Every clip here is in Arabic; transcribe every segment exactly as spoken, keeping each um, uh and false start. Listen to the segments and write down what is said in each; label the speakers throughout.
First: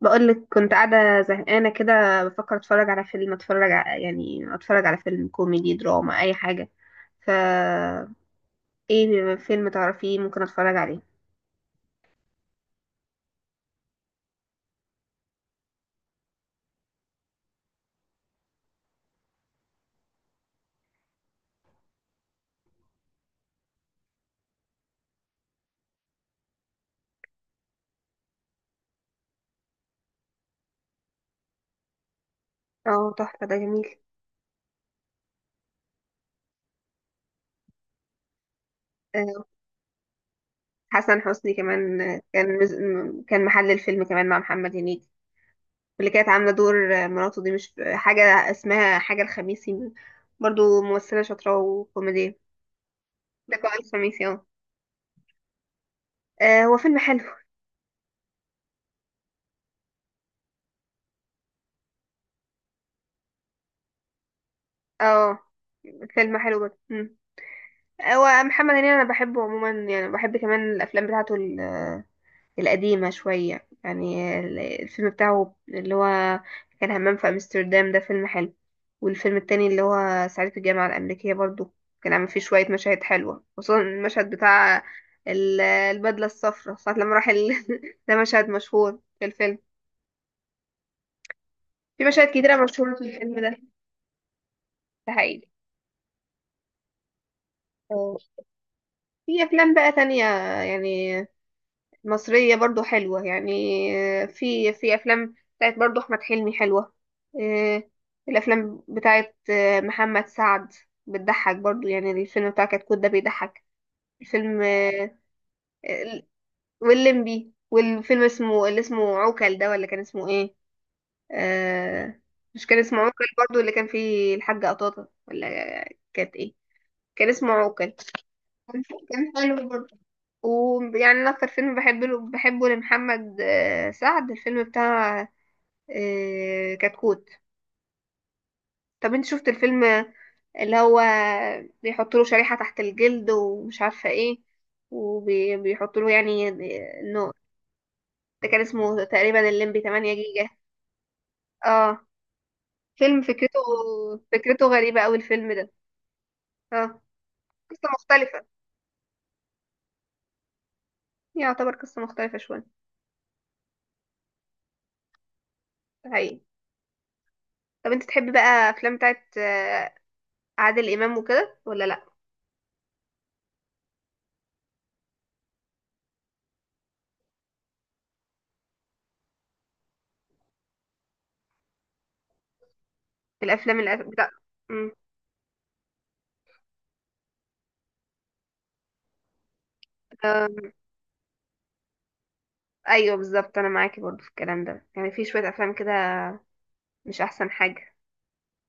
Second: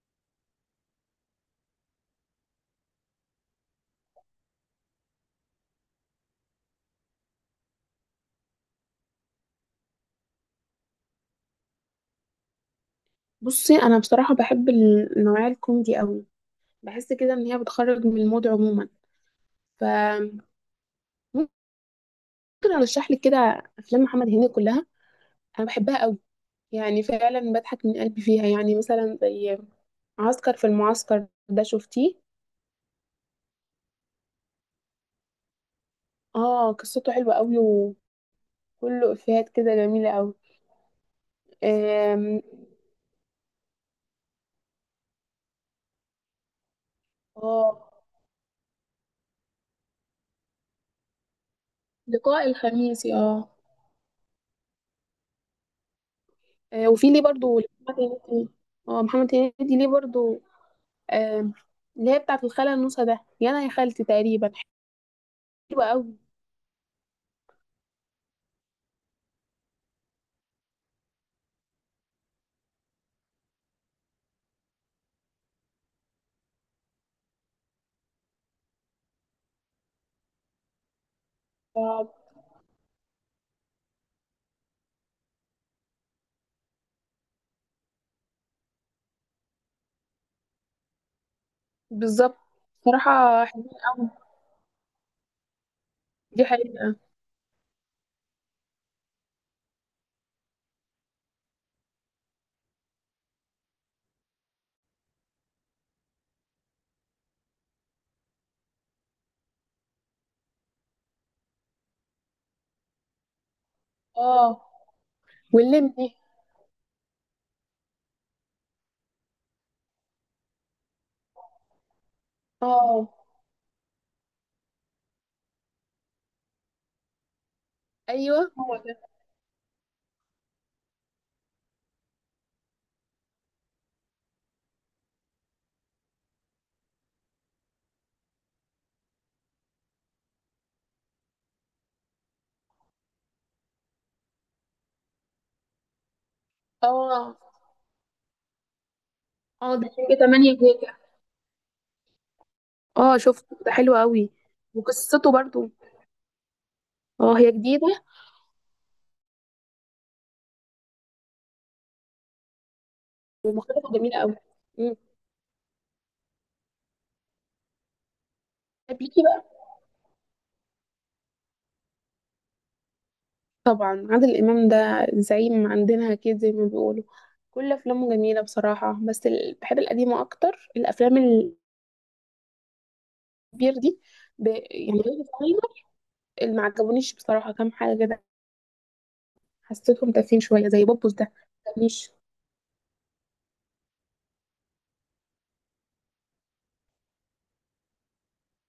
Speaker 1: بقولك كنت قاعدة زهقانة كده بفكر اتفرج على فيلم اتفرج على يعني اتفرج على فيلم كوميدي دراما اي حاجة. فا ايه فيلم تعرفيه ممكن اتفرج عليه؟
Speaker 2: بصي، انا بصراحه بحب النوعيه الكوميدي قوي. بحس كده ان هي بتخرج من المود عموما. فممكن ارشح لك كده افلام محمد هنيدي كلها، انا بحبها قوي، يعني فعلا بضحك من قلبي فيها، يعني مثلا زي عسكر في المعسكر ده، شفتيه؟
Speaker 1: اه، تحفة، ده جميل.
Speaker 2: اه، قصته حلوه قوي، وكله
Speaker 1: آه،
Speaker 2: افيهات كده جميله قوي.
Speaker 1: حسن حسني كمان،
Speaker 2: آم،
Speaker 1: آه، كان مز... م- كان محل الفيلم كمان مع محمد هنيدي. واللي كانت عاملة دور آه، مراته دي مش
Speaker 2: اه،
Speaker 1: حاجة اسمها حاجة الخميسي؟ برضو ممثلة شاطرة وكوميدية.
Speaker 2: لقاء الخميس، اه.
Speaker 1: لقاء الخميسي، اه. آه، هو
Speaker 2: آه،
Speaker 1: فيلم
Speaker 2: وفي
Speaker 1: حلو.
Speaker 2: ليه برضو محمد هنيدي، اه محمد هنيدي ليه برضو. آم، اللي هي بتاعة الخالة النوسة ده، يا أنا يا خالتي تقريبا،
Speaker 1: اه،
Speaker 2: حلوة أوي.
Speaker 1: فيلم حلو جدا. هو محمد هنيدي انا بحبه عموما، يعني بحب كمان الافلام بتاعته ال- القديمه شويه. يعني ال- الفيلم بتاعه اللي هو كان همام في امستردام ده فيلم حلو. والفيلم التاني اللي هو صعيدي في الجامعه الامريكيه برضو كان
Speaker 2: آه،
Speaker 1: عامل فيه شويه مشاهد حلوه، خصوصا المشهد بتاع ال- البدله الصفراء ساعه لما راح ال... ده مشهد مشهور في الفيلم. في مشاهد
Speaker 2: بالظبط.
Speaker 1: كتيره مشهوره في الفيلم
Speaker 2: صراحة
Speaker 1: ده.
Speaker 2: حلوين أوي.
Speaker 1: ده حقيقي.
Speaker 2: دي حقيقة.
Speaker 1: أه. في افلام بقى تانية يعني مصرية برضو حلوة يعني. آه، في في أفلام بتاعت برضو أحمد حلمي حلوة. آه، الأفلام بتاعت آه، محمد سعد بتضحك برضو. يعني الفيلم بتاع كتكوت ده بيضحك.
Speaker 2: اه،
Speaker 1: الفيلم آه،
Speaker 2: واللمبي.
Speaker 1: ال- واللمبي، والفيلم اسمه اللي اسمه عوكل ده، ولا كان اسمه ايه؟ آه، مش كان اسمه
Speaker 2: اه،
Speaker 1: عوكل برضو اللي كان فيه الحاجة قطاطة، ولا كانت ايه؟ كان اسمه عوكل.
Speaker 2: أيوه هو
Speaker 1: كان
Speaker 2: ده.
Speaker 1: كان حلو برضو. ويعني انا اكتر فيلم بحبه له، بحبه لمحمد آه، سعد الفيلم بتاع آه، كتكوت. طب انت شفت الفيلم اللي هو بيحط له شريحة تحت الجلد ومش عارفة ايه، وبيحط له يعني آه، انه
Speaker 2: اه،
Speaker 1: ده كان اسمه تقريبا
Speaker 2: اه،
Speaker 1: الليمبي
Speaker 2: ده
Speaker 1: تمانية
Speaker 2: حاجة
Speaker 1: جيجا؟
Speaker 2: تمانية جيجا.
Speaker 1: اه،
Speaker 2: اه،
Speaker 1: فيلم
Speaker 2: شفته
Speaker 1: فكرته
Speaker 2: ده حلو أوي،
Speaker 1: فكرته غريبة قوي
Speaker 2: وقصته
Speaker 1: الفيلم
Speaker 2: برضو.
Speaker 1: ده. اه،
Speaker 2: اه، هي جديدة،
Speaker 1: قصة مختلفة، يعتبر قصة مختلفة شوية.
Speaker 2: ومقالته جميلة أوي. مم.
Speaker 1: ده حقيقي. طب انت تحبي بقى افلام
Speaker 2: طب ليكي
Speaker 1: بتاعت
Speaker 2: بقى،
Speaker 1: آه، عادل امام وكده ولا لا؟
Speaker 2: طبعا عادل إمام ده زعيم عندنا كده زي ما بيقولوا. كل أفلامه جميلة بصراحة، بس ال- بحب القديمة أكتر الأفلام، بير
Speaker 1: الافلام الأف...
Speaker 2: دي
Speaker 1: بتاع
Speaker 2: ب...
Speaker 1: مم.
Speaker 2: يعني غير الصغير اللي ما عجبونيش بصراحة، كام حاجة كده حسيتهم تافهين شوية
Speaker 1: آم،
Speaker 2: زي بوبوس ده، ما عجبنيش.
Speaker 1: ايوه بالظبط، انا معاكي برضو في الكلام ده. يعني في شويه افلام كده مش احسن حاجه،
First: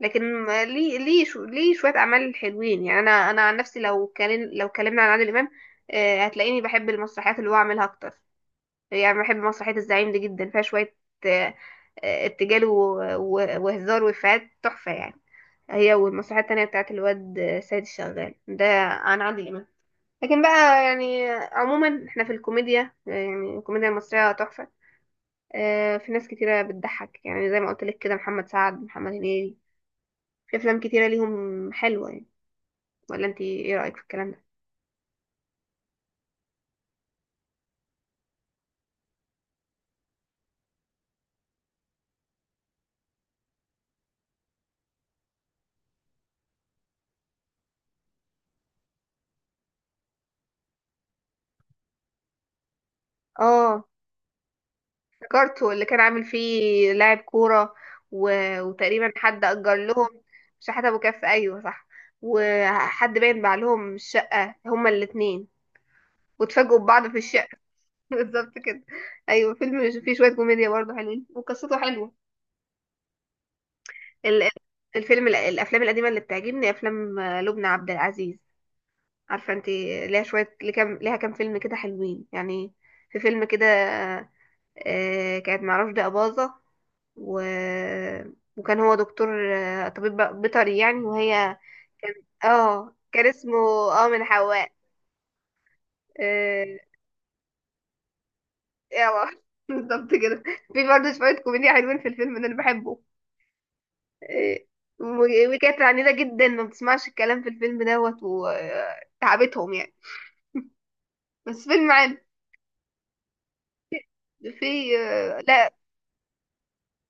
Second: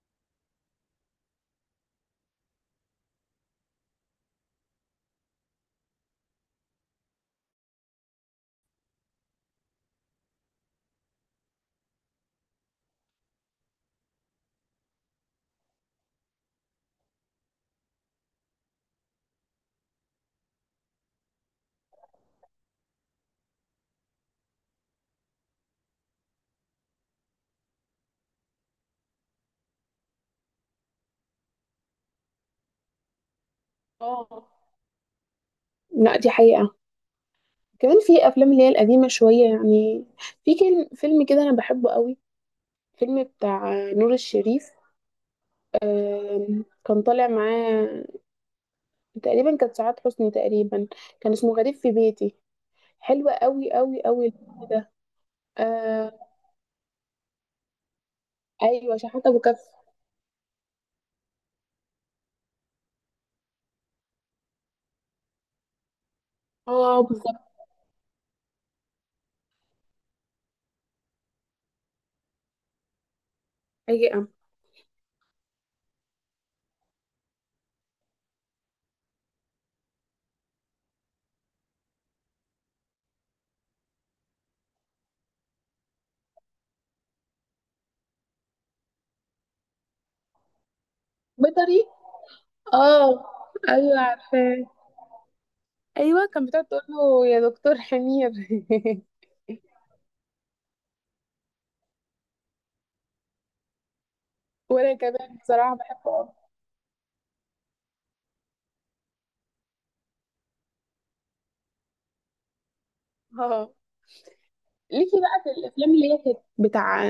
Speaker 1: لكن ما- ليه ليه شو... ليه شويه اعمال حلوين. يعني انا انا عن نفسي لو كلم... لو كلمنا عن عادل امام، آه، هتلاقيني بحب المسرحيات اللي هو عاملها اكتر. يعني بحب مسرحيه الزعيم دي جدا، فيها شويه آه، آه، ارتجال و... و... وهزار وافيهات تحفه يعني. هي والمسرحيه التانية بتاعت الواد آه، سيد الشغال ده عن عادل امام. لكن بقى يعني عموما احنا في الكوميديا، يعني الكوميديا المصرية تحفة. آه، في ناس كتيرة بتضحك، يعني زي ما قلت لك كده محمد سعد، محمد هنيدي، في افلام كتيرة ليهم حلوة يعني. ولا انت ايه رأيك في الكلام ده؟
Speaker 2: اه، لا دي حقيقة. كمان في أفلام اللي هي القديمة شوية يعني، في كل- فيلم كده أنا بحبه قوي، فيلم بتاع نور الشريف. آم، كان طالع معاه تقريبا كانت سعاد حسني تقريبا، كان اسمه غريب في بيتي، حلو قوي
Speaker 1: اه،
Speaker 2: قوي قوي الفيلم ده.
Speaker 1: افتكرته اللي كان
Speaker 2: آه،
Speaker 1: عامل فيه لاعب كورة، و...
Speaker 2: ايوه،
Speaker 1: وتقريبا
Speaker 2: شحاتة ابو
Speaker 1: حد
Speaker 2: كف.
Speaker 1: أجر لهم. شحات أبو كف، أيوه صح. وحد باين باع لهم الشقة هما الاتنين، واتفاجئوا
Speaker 2: اه
Speaker 1: ببعض في
Speaker 2: بالظبط.
Speaker 1: الشقة. بالظبط كده. أيوه، فيلم فيه شوية كوميديا برضه حلوين وقصته حلوة.
Speaker 2: حقيقة.
Speaker 1: ال- الفيلم، الافلام القديمه اللي بتعجبني افلام لبنى عبد العزيز. عارفه انت ليها شويه، ليه كام ليها كام فيلم كده حلوين يعني. في فيلم كده آه، كانت مع رشدي اباظه، و... وكان هو دكتور آه، طبيب بيطري يعني، وهي
Speaker 2: بيطري.
Speaker 1: كان، اه
Speaker 2: اه،
Speaker 1: كان اسمه،
Speaker 2: ايوه
Speaker 1: اه من
Speaker 2: عارفاه.
Speaker 1: حواء.
Speaker 2: ايوه كان بتقعد
Speaker 1: آه،
Speaker 2: تقول له يا دكتور حمير
Speaker 1: يلا بالظبط كده. في برضه شويه كوميديا حلوين في الفيلم ده، انا بحبه. إيه،
Speaker 2: وانا كمان
Speaker 1: و-
Speaker 2: بصراحه
Speaker 1: وكانت عنيدة
Speaker 2: بحبه أوي.
Speaker 1: جدا، ما بتسمعش الكلام في الفيلم دوت وتعبتهم يعني. بس فيلم عام.
Speaker 2: اه
Speaker 1: في
Speaker 2: ليكي
Speaker 1: آه،
Speaker 2: بقى في
Speaker 1: لا.
Speaker 2: الافلام اللي هي كانت بتاع،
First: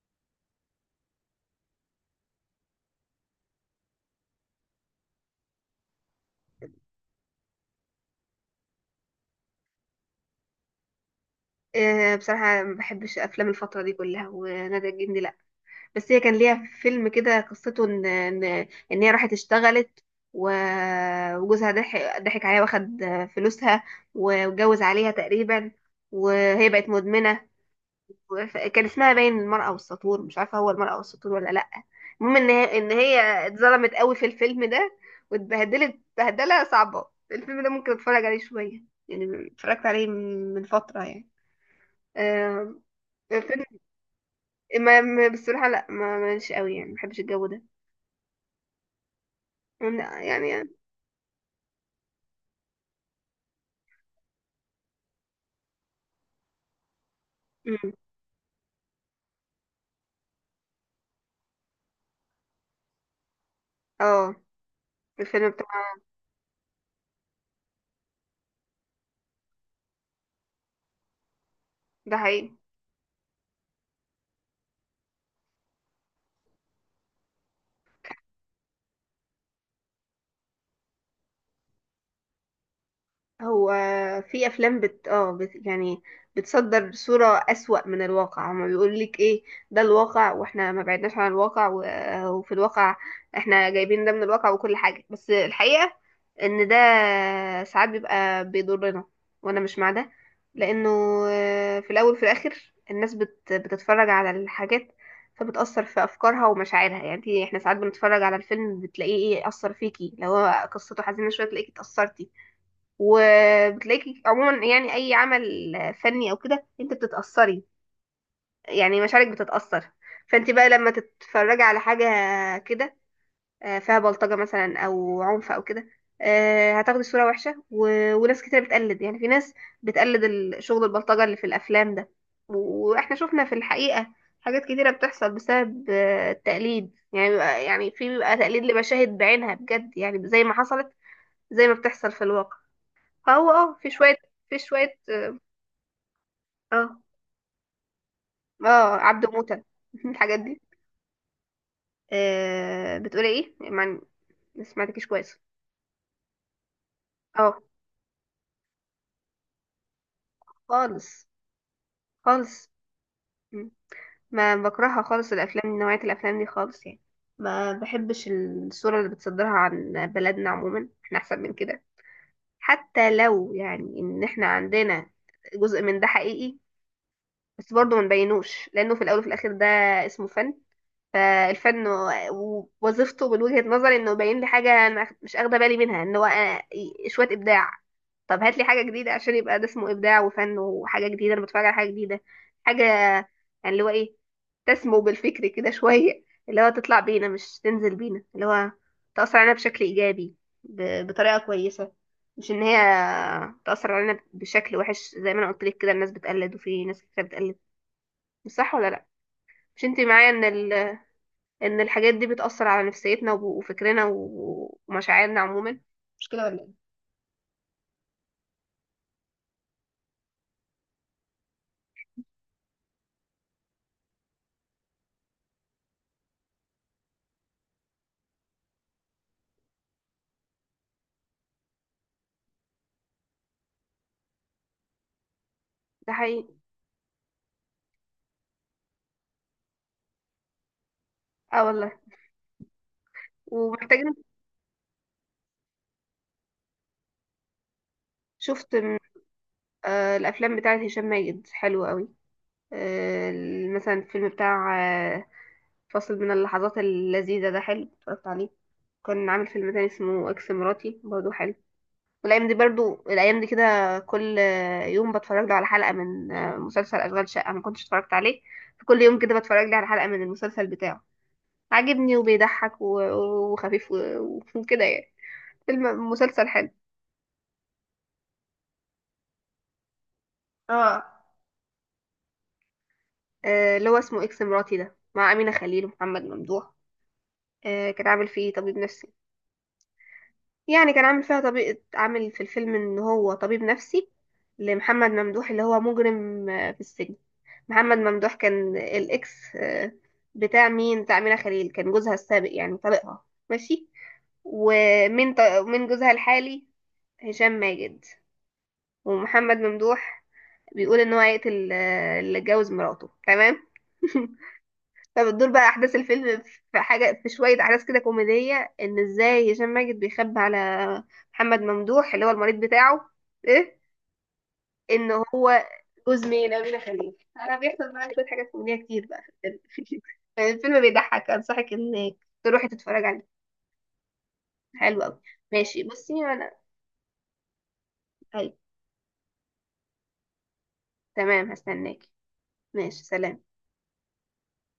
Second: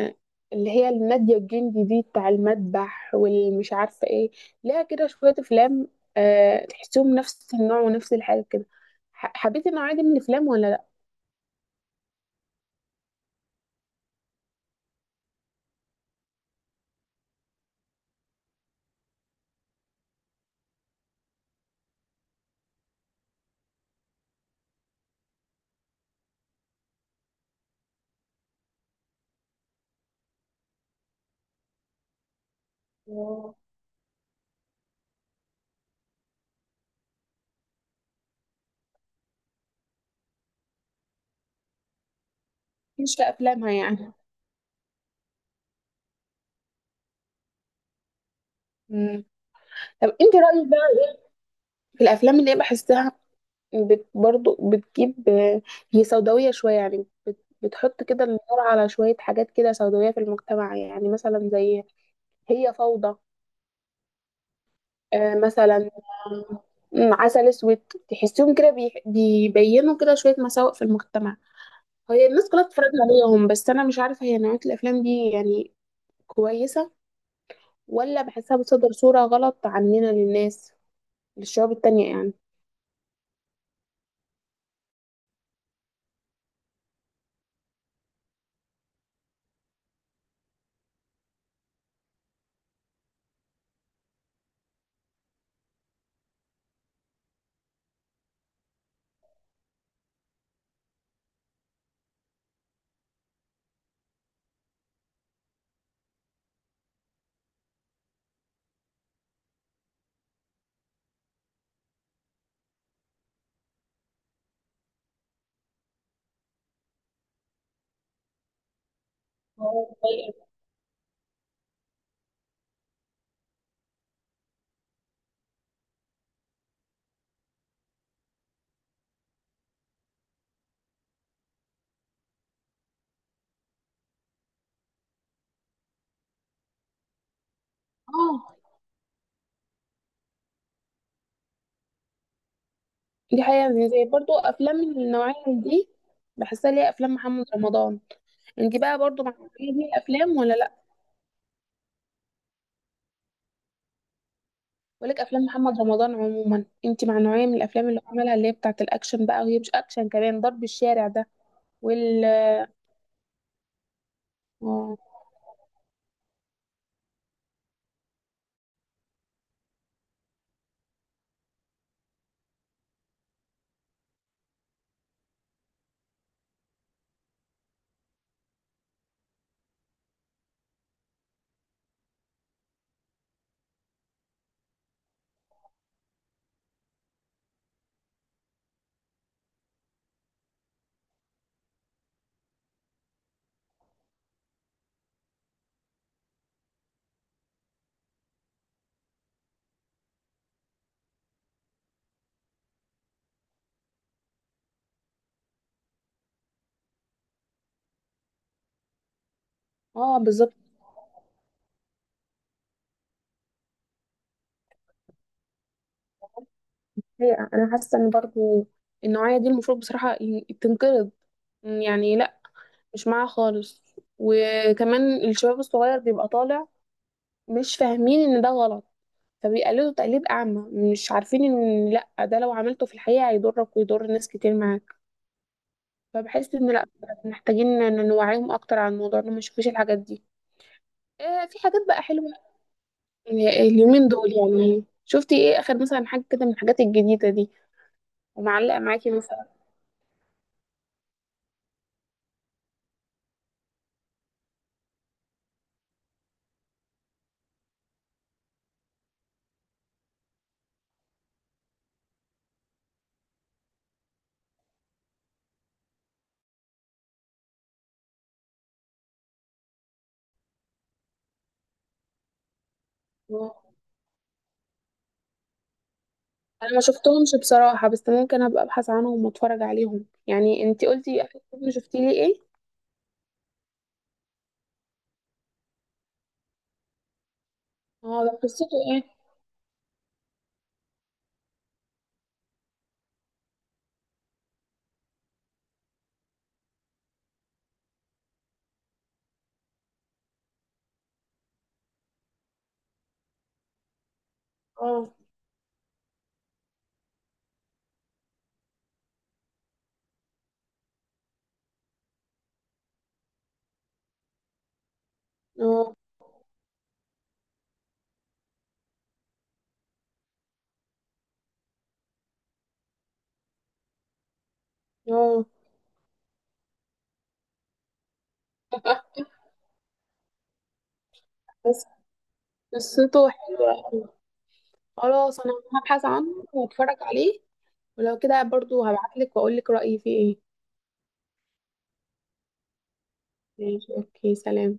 Speaker 2: اللي هي النادية الجندي دي، بتاع المذبح والمش عارفه ايه، ليها كده شويه افلام، أه تحسهم نفس النوع ونفس الحاجه كده. ح- حبيتي النوعيه دي من الافلام ولا لا؟
Speaker 1: آه، بصراحة ما بحبش أفلام الفترة دي كلها ونادية الجندي لا. بس هي كان ليها فيلم كده قصته إن إن إن هي راحت اشتغلت، و- وجوزها ضحك ضحك عليها، واخد فلوسها، واتجوز عليها تقريبا، وهي بقت مدمنة. وف- كان اسمها باين المرأة والسطور، مش عارفة هو المرأة والسطور ولا لأ. المهم ان هي ان هي اتظلمت قوي في الفيلم ده، واتبهدلت بهدلة صعبة. الفيلم ده ممكن اتفرج عليه شوية، يعني اتفرجت عليه من من فترة يعني. آم،
Speaker 2: مش في
Speaker 1: فيلم،
Speaker 2: افلامها يعني.
Speaker 1: ما ما- بصراحة لا، ما ماليش قوي يعني، ما بحبش الجو ده.
Speaker 2: مم. طب
Speaker 1: لا،
Speaker 2: انت
Speaker 1: يعني
Speaker 2: رايك
Speaker 1: يعني
Speaker 2: بقى في الافلام اللي هي بحسها بت برضو بتجيب، هي سوداوية شوية يعني، بت
Speaker 1: مم.
Speaker 2: بتحط كده النور على شوية حاجات كده سوداوية في المجتمع، يعني مثلا زي هي فوضى،
Speaker 1: اه،
Speaker 2: آه،
Speaker 1: الفيلم بتاع،
Speaker 2: مثلا، آه، م، عسل اسود، تحسيهم كده بي- بيبينوا كده شوية مساوئ في المجتمع.
Speaker 1: ده
Speaker 2: هي الناس
Speaker 1: حقيقي.
Speaker 2: كلها بتتفرج عليهم، بس أنا مش عارفة هي نوعية الأفلام دي يعني كويسة، ولا بحسها بتصدر صورة غلط عننا للناس، للشعوب التانية يعني.
Speaker 1: هو في افلام بت اه بت... يعني بتصدر صورة اسوأ من الواقع. هما بيقول لك ايه؟ ده الواقع، واحنا ما بعدناش عن الواقع و... وفي الواقع احنا جايبين ده من الواقع وكل حاجة. بس الحقيقة ان ده ساعات بيبقى بيضرنا، وانا مش مع ده. لانه آه، في الاول وفي الاخر الناس بت... بتتفرج على الحاجات، فبتأثر في أفكارها ومشاعرها. يعني احنا ساعات بنتفرج على الفيلم، بتلاقيه ايه أثر فيكي. لو هو قصته حزينة شوية، تلاقيكي اتأثرتي. وبتلاقيكي عموما يعني اي عمل فني او كده انت بتتاثري، يعني مشاعرك بتتاثر. فانت بقى لما تتفرجي على حاجه كده آه، فيها بلطجه مثلا او عنف او كده، آه، هتاخدي صوره وحشه. و... وناس كتير بتقلد. يعني في ناس بتقلد ال- شغل البلطجه اللي في الافلام ده. و- واحنا شفنا في الحقيقه حاجات كتيره بتحصل بسبب آه، التقليد. يعني بيبقى- يعني في بيبقى
Speaker 2: اه
Speaker 1: تقليد لمشاهد بعينها بجد، يعني زي ما حصلت، زي ما بتحصل في الواقع.
Speaker 2: دي
Speaker 1: اه
Speaker 2: حقيقة،
Speaker 1: اه، في
Speaker 2: يعني زي
Speaker 1: شوية،
Speaker 2: برضو
Speaker 1: في
Speaker 2: أفلام من
Speaker 1: شوية
Speaker 2: النوعية دي، بحسها ليها
Speaker 1: اه
Speaker 2: أفلام محمد رمضان. انت
Speaker 1: اه،
Speaker 2: بقى برضو
Speaker 1: عبد
Speaker 2: مع
Speaker 1: موتة
Speaker 2: النوعية دي من الأفلام
Speaker 1: الحاجات
Speaker 2: ولا
Speaker 1: دي.
Speaker 2: لأ؟
Speaker 1: آه بتقولي ايه؟ ما ما سمعتكيش
Speaker 2: ولك
Speaker 1: كويس.
Speaker 2: أفلام محمد رمضان عموما، انت مع نوعية من
Speaker 1: اه،
Speaker 2: الأفلام اللي هو عملها اللي هي بتاعة الأكشن بقى، وهي مش أكشن، كمان ضرب الشارع
Speaker 1: خالص.
Speaker 2: ده وال
Speaker 1: خالص م. ما
Speaker 2: اه.
Speaker 1: بكرهها خالص الافلام، نوعية الافلام دي خالص يعني. ما بحبش الصورة اللي بتصدرها عن بلدنا، عموما احنا احسن من كده. حتى لو يعني ان احنا عندنا جزء من ده حقيقي، بس برضه ما نبينوش، لانه في الاول وفي الاخر ده اسمه فن. فالفن و- ووظيفته من وجهة نظري انه يبين لي حاجة انا مش مش اخده بالي منها، ان هو أنا- شوية ابداع. طب هات لي حاجة جديدة عشان يبقى ده اسمه ابداع وفن وحاجة جديدة، انا بتفرج على حاجة جديدة، حاجة يعني اللي هو ايه، تسمو بالفكر كده شوية. اللي هو تطلع بينا مش تنزل بينا. اللي هو تأثر علينا بشكل إيجابي، ب- بطريقة كويسة، مش إن هي تأثر علينا بشكل وحش. زي ما أنا قلت لك كده الناس بتقلد، وفي ناس كتير بتقلد. مش صح ولا لأ؟ مش أنت
Speaker 2: آه،
Speaker 1: معايا
Speaker 2: بالظبط.
Speaker 1: إن ان الحاجات دي بتأثر على نفسيتنا وب- وفكرنا و- ومشاعرنا عموما؟ مش كده ولا ايه؟
Speaker 2: هي أنا حاسة إن برضو النوعية دي المفروض بصراحة ي- تنقرض، يعني لأ، مش معاها خالص. وكمان الشباب الصغير بيبقى طالع مش فاهمين إن ده غلط، فبيقلدوا تقليد أعمى، مش عارفين إن لأ، ده لو عملته في الحقيقة هيضرك ويضر ناس كتير معاك.
Speaker 1: ده حقيقي.
Speaker 2: فبحس إن لأ، محتاجين إن نوعيهم أكتر عن الموضوع، إنهم ما يشوفوش الحاجات دي. آه في
Speaker 1: اه
Speaker 2: حاجات
Speaker 1: والله،
Speaker 2: بقى حلوة ال- اليومين
Speaker 1: ومحتاجين.
Speaker 2: دول، يعني شفتي إيه آخر مثلا حاجة كده من الحاجات الجديدة دي،
Speaker 1: شفت
Speaker 2: ومعلقة
Speaker 1: م-
Speaker 2: معاكي مثلا؟
Speaker 1: آه، الافلام بتاعت هشام ماجد حلوة قوي. آه، ال- مثلا الفيلم بتاع آه، فاصل من اللحظات اللذيذة ده حلو، اتفرجت عليه. كان عامل فيلم تاني اسمه اكس مراتي برضه حلو. والايام دي برضو، الايام دي كده كل آه، يوم بتفرج له على حلقة من آه، مسلسل اشغال شقة، ما كنتش اتفرجت عليه. فكل يوم كده بتفرج لي على حلقة من المسلسل بتاعه، عاجبني وبيضحك و- وخفيف و- وكده يعني. فيلم مسلسل حلو.
Speaker 2: أنا ما شفتهمش بصراحة، بس ممكن أبقى أبحث عنهم وأتفرج عليهم. يعني أنتي
Speaker 1: اه،
Speaker 2: قلتي آخر فيلم شفتي لي إيه؟
Speaker 1: آه، اللي هو اسمه اكس مراتي ده، مع أمينة خليل ومحمد ممدوح. آه، كان
Speaker 2: اه
Speaker 1: عامل
Speaker 2: ده
Speaker 1: فيه
Speaker 2: قصته
Speaker 1: طبيب
Speaker 2: إيه؟
Speaker 1: نفسي. يعني كان عامل فيها طبيب، عامل في الفيلم ان هو طبيب نفسي لمحمد ممدوح اللي هو مجرم آه، في السجن. محمد ممدوح كان الاكس آه، بتاع مين؟ بتاع أمينة خليل، كان جوزها السابق يعني طليقها. ماشي.
Speaker 2: اه،
Speaker 1: ومن ط... من جوزها الحالي هشام ماجد، ومحمد ممدوح بيقول ان هو هيقتل آه، اللي اتجوز مراته. تمام. فبتدور بقى
Speaker 2: اه،
Speaker 1: احداث الفيلم. في حاجه، في شويه احداث كده كوميديه ان ازاي هشام ماجد بيخبي على محمد ممدوح اللي هو المريض بتاعه ايه، ان
Speaker 2: اه،
Speaker 1: هو جوز مين، امينه خليل. انا بيحصل معايا شويه حاجات كوميديه كتير بقى في الفيلم. الفيلم بيضحك، انصحك
Speaker 2: بس
Speaker 1: انك تروحي تتفرج
Speaker 2: قصته
Speaker 1: عليه.
Speaker 2: حلوة،
Speaker 1: حلو قوي.
Speaker 2: خلاص انا
Speaker 1: ماشي
Speaker 2: هبحث
Speaker 1: بصي
Speaker 2: عنه
Speaker 1: انا.
Speaker 2: واتفرج عليه، ولو كده
Speaker 1: طيب
Speaker 2: برضو هبعتلك واقولك رأيي فيه ايه.
Speaker 1: تمام، هستناكي. ماشي سلام.
Speaker 2: ماشي اوكي سلام.